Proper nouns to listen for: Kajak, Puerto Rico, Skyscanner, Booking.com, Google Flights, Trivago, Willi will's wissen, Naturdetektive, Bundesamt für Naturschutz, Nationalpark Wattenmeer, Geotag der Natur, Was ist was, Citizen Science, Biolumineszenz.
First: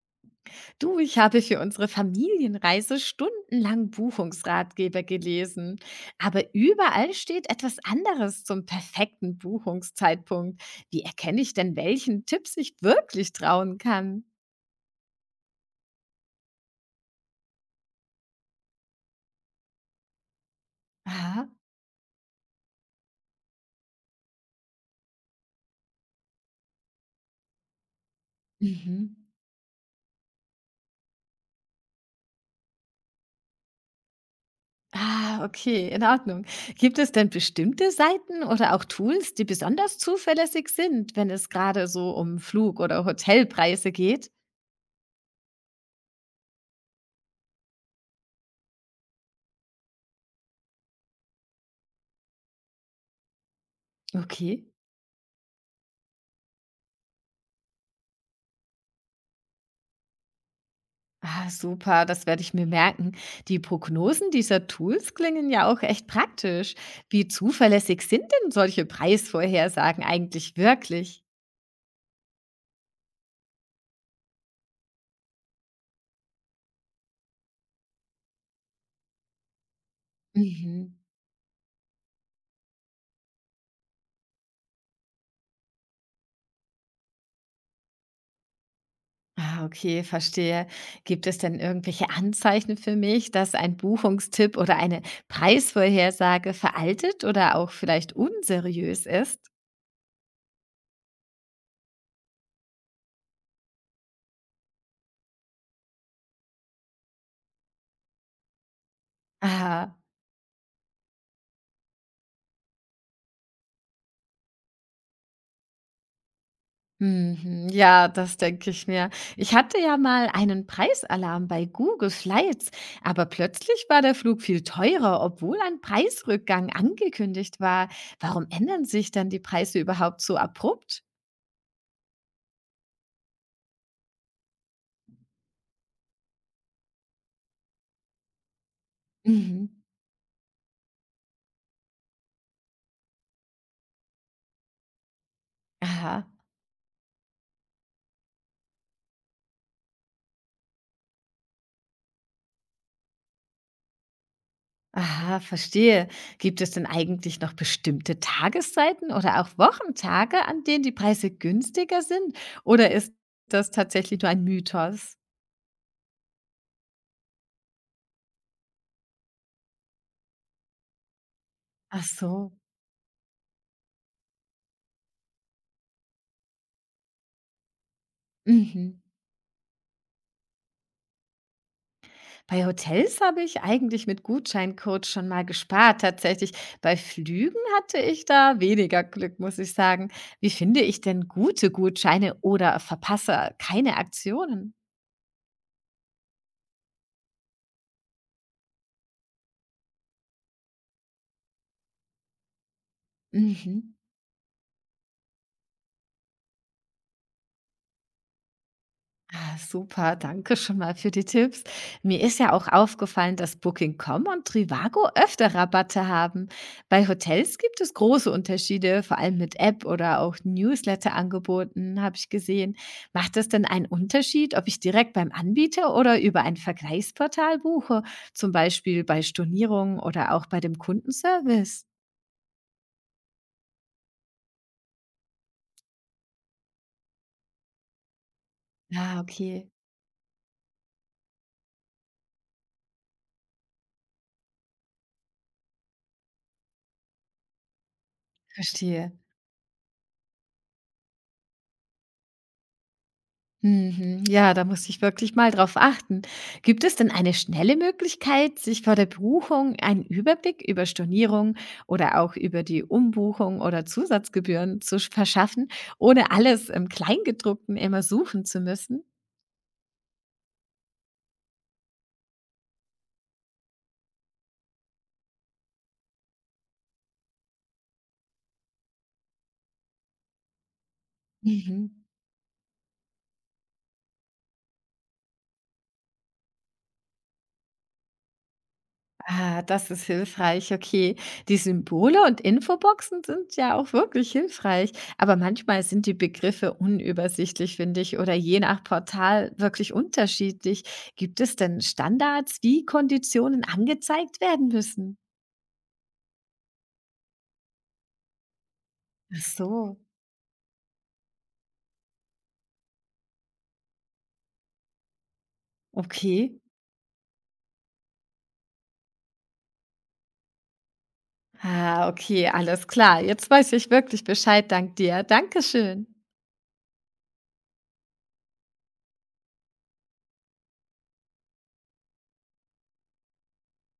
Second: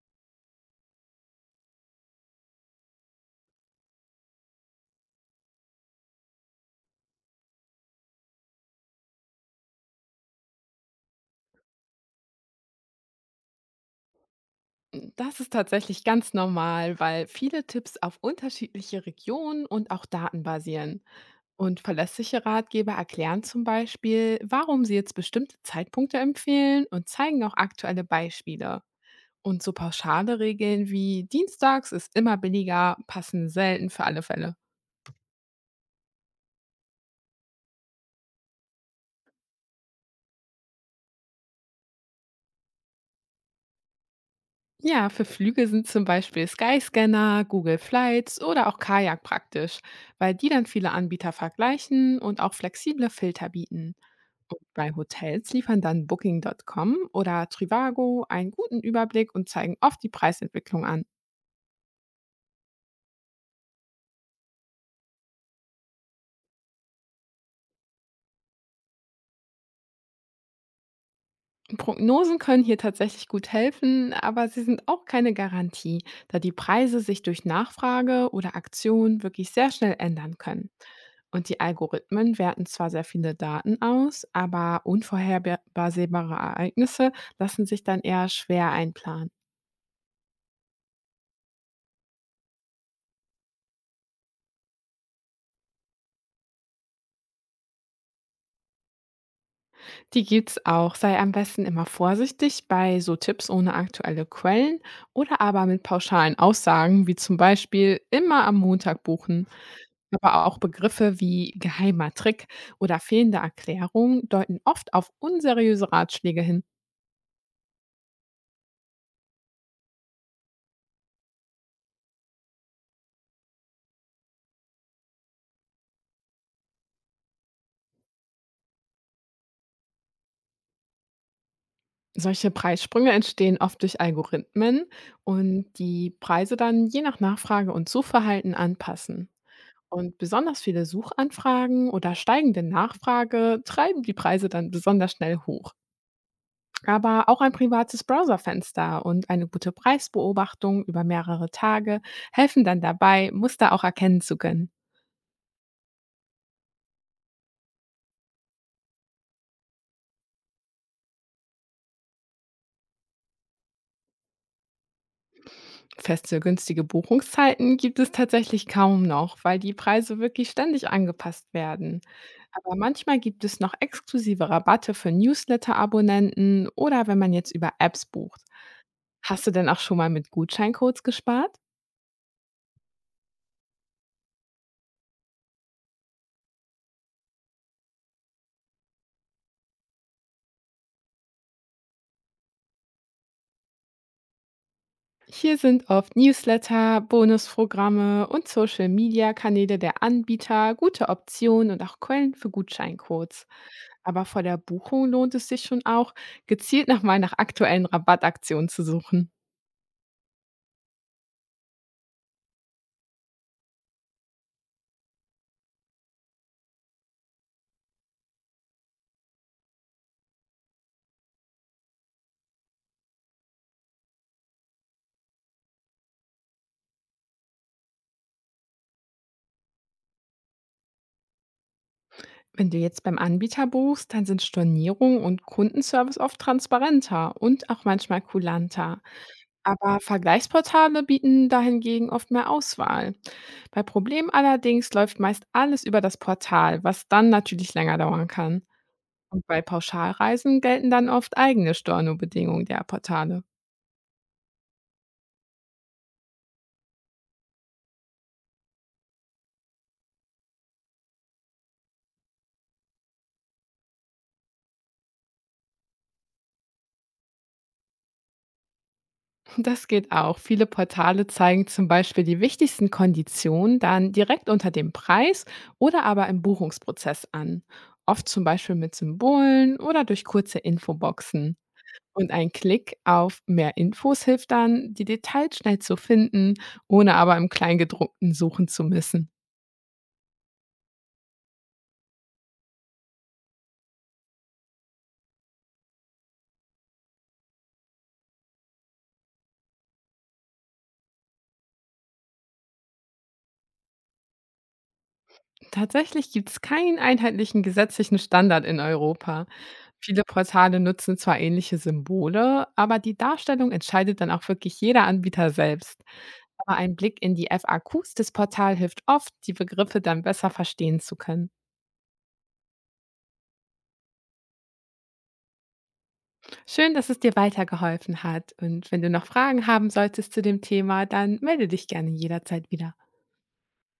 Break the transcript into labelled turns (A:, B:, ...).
A: Du, ich habe für unsere Familienreise stundenlang Buchungsratgeber gelesen. Aber überall steht etwas anderes zum perfekten Buchungszeitpunkt. Wie erkenne ich denn, welchen Tipps ich wirklich trauen kann?
B: Das ist tatsächlich ganz normal, weil viele Tipps auf unterschiedliche Regionen und auch Daten basieren.
A: Ah,
B: Und verlässliche Ratgeber erklären zum Beispiel, warum sie jetzt bestimmte Zeitpunkte empfehlen und zeigen auch aktuelle Beispiele.
A: mhm.
B: Und so pauschale Regeln wie Dienstags ist immer billiger passen selten für alle Fälle.
A: Ah, okay, in Ordnung. Gibt es denn bestimmte Seiten oder auch Tools, die besonders zuverlässig sind, wenn es gerade so um Flug- oder Hotelpreise geht?
B: Ja, für Flüge sind zum Beispiel Skyscanner, Google Flights oder auch Kajak praktisch, weil die dann viele Anbieter vergleichen und auch flexible Filter bieten. Und
A: Okay.
B: bei Hotels liefern dann Booking.com oder Trivago einen guten Überblick und zeigen oft die Preisentwicklung an.
A: Ah, super, das werde ich mir merken. Die Prognosen dieser Tools klingen ja auch echt praktisch. Wie zuverlässig sind denn solche Preisvorhersagen eigentlich wirklich?
B: Prognosen können hier tatsächlich gut helfen, aber sie sind auch keine Garantie, da die Preise sich durch Nachfrage oder Aktion wirklich sehr schnell ändern können.
A: Mhm.
B: Und die Algorithmen werten zwar sehr viele Daten aus, aber unvorhersehbare Ereignisse lassen sich dann eher schwer einplanen.
A: Ah, okay, verstehe. Gibt es denn irgendwelche Anzeichen für mich, dass ein Buchungstipp oder eine Preisvorhersage veraltet oder auch vielleicht unseriös ist?
B: Die gibt's auch. Sei am besten immer vorsichtig bei so Tipps ohne aktuelle Quellen oder aber mit pauschalen Aussagen, wie zum Beispiel immer am Montag buchen.
A: Ah.
B: Aber auch Begriffe wie geheimer Trick oder fehlende Erklärung deuten oft auf unseriöse Ratschläge hin.
A: Mhm. Ja, das denke ich mir. Ich hatte ja mal einen Preisalarm bei Google Flights, aber plötzlich war der Flug viel teurer, obwohl ein Preisrückgang angekündigt war. Warum ändern sich dann die Preise überhaupt so abrupt?
B: Solche Preissprünge entstehen oft durch Algorithmen und die Preise dann je nach Nachfrage und Suchverhalten anpassen.
A: Mhm.
B: Und besonders viele Suchanfragen oder steigende Nachfrage treiben die Preise dann besonders schnell hoch.
A: Aha.
B: Aber auch ein privates Browserfenster und eine gute Preisbeobachtung über mehrere Tage helfen dann dabei, Muster auch erkennen zu können.
A: Aha, verstehe. Gibt es denn eigentlich noch bestimmte Tageszeiten oder auch Wochentage, an denen die Preise günstiger sind? Oder ist das tatsächlich nur ein Mythos?
B: Feste, günstige Buchungszeiten gibt es tatsächlich kaum noch, weil die Preise wirklich ständig angepasst werden.
A: Ach so.
B: Aber manchmal gibt es noch exklusive Rabatte für Newsletter-Abonnenten oder wenn man jetzt über Apps bucht.
A: Mhm.
B: Hast du denn auch schon mal mit Gutscheincodes gespart?
A: Bei Hotels habe ich eigentlich mit Gutscheincode schon mal gespart, tatsächlich. Bei Flügen hatte ich da weniger Glück, muss ich sagen. Wie finde ich denn gute Gutscheine oder verpasse keine Aktionen?
B: Hier sind oft Newsletter, Bonusprogramme und Social-Media-Kanäle der Anbieter gute Optionen und auch Quellen für Gutscheincodes.
A: Mhm.
B: Aber vor der Buchung lohnt es sich schon auch, gezielt nochmal nach aktuellen Rabattaktionen zu suchen.
A: Ah, super, danke schon mal für die Tipps. Mir ist ja auch aufgefallen, dass Booking.com und Trivago öfter Rabatte haben. Bei Hotels gibt es große Unterschiede, vor allem mit App oder auch Newsletter-Angeboten, habe ich gesehen. Macht das denn einen Unterschied, ob ich direkt beim Anbieter oder über ein Vergleichsportal buche, zum Beispiel bei Stornierungen oder auch bei dem Kundenservice?
B: Wenn du jetzt beim Anbieter buchst, dann sind Stornierung und Kundenservice oft transparenter und auch manchmal kulanter.
A: Ah, okay,
B: Aber Vergleichsportale bieten dahingegen oft mehr Auswahl. Bei Problemen allerdings läuft meist alles über das Portal, was dann natürlich länger dauern kann.
A: verstehe.
B: Und bei Pauschalreisen gelten dann oft eigene Stornobedingungen der Portale.
A: Mhm. Ja, da muss ich wirklich mal drauf achten. Gibt es denn eine schnelle Möglichkeit, sich vor der Buchung einen Überblick über Stornierung oder auch über die Umbuchung oder Zusatzgebühren zu verschaffen, ohne alles im Kleingedruckten immer suchen zu müssen?
B: Das geht auch. Viele Portale zeigen zum Beispiel die wichtigsten Konditionen dann direkt unter dem Preis oder aber im Buchungsprozess an. Oft zum Beispiel mit Symbolen oder durch kurze Infoboxen.
A: Mhm.
B: Und ein Klick auf mehr Infos hilft dann, die Details schnell zu finden, ohne aber im Kleingedruckten suchen zu müssen.
A: Ah, das ist hilfreich, okay. Die Symbole und Infoboxen sind ja auch wirklich hilfreich, aber manchmal sind die Begriffe unübersichtlich, finde ich, oder je nach Portal wirklich unterschiedlich. Gibt es denn Standards, wie Konditionen angezeigt werden müssen?
B: Tatsächlich gibt es keinen einheitlichen gesetzlichen Standard in
A: Ach
B: Europa.
A: so,
B: Viele Portale nutzen zwar ähnliche Symbole, aber die Darstellung entscheidet dann auch wirklich jeder Anbieter selbst.
A: okay.
B: Aber ein Blick in die FAQs des Portals hilft oft, die Begriffe dann besser verstehen zu können.
A: Ah, okay, alles klar. Jetzt weiß ich wirklich Bescheid, dank dir. Dankeschön.
B: Schön, dass es dir weitergeholfen hat. Und wenn du noch Fragen haben solltest zu dem Thema, dann melde dich gerne jederzeit wieder.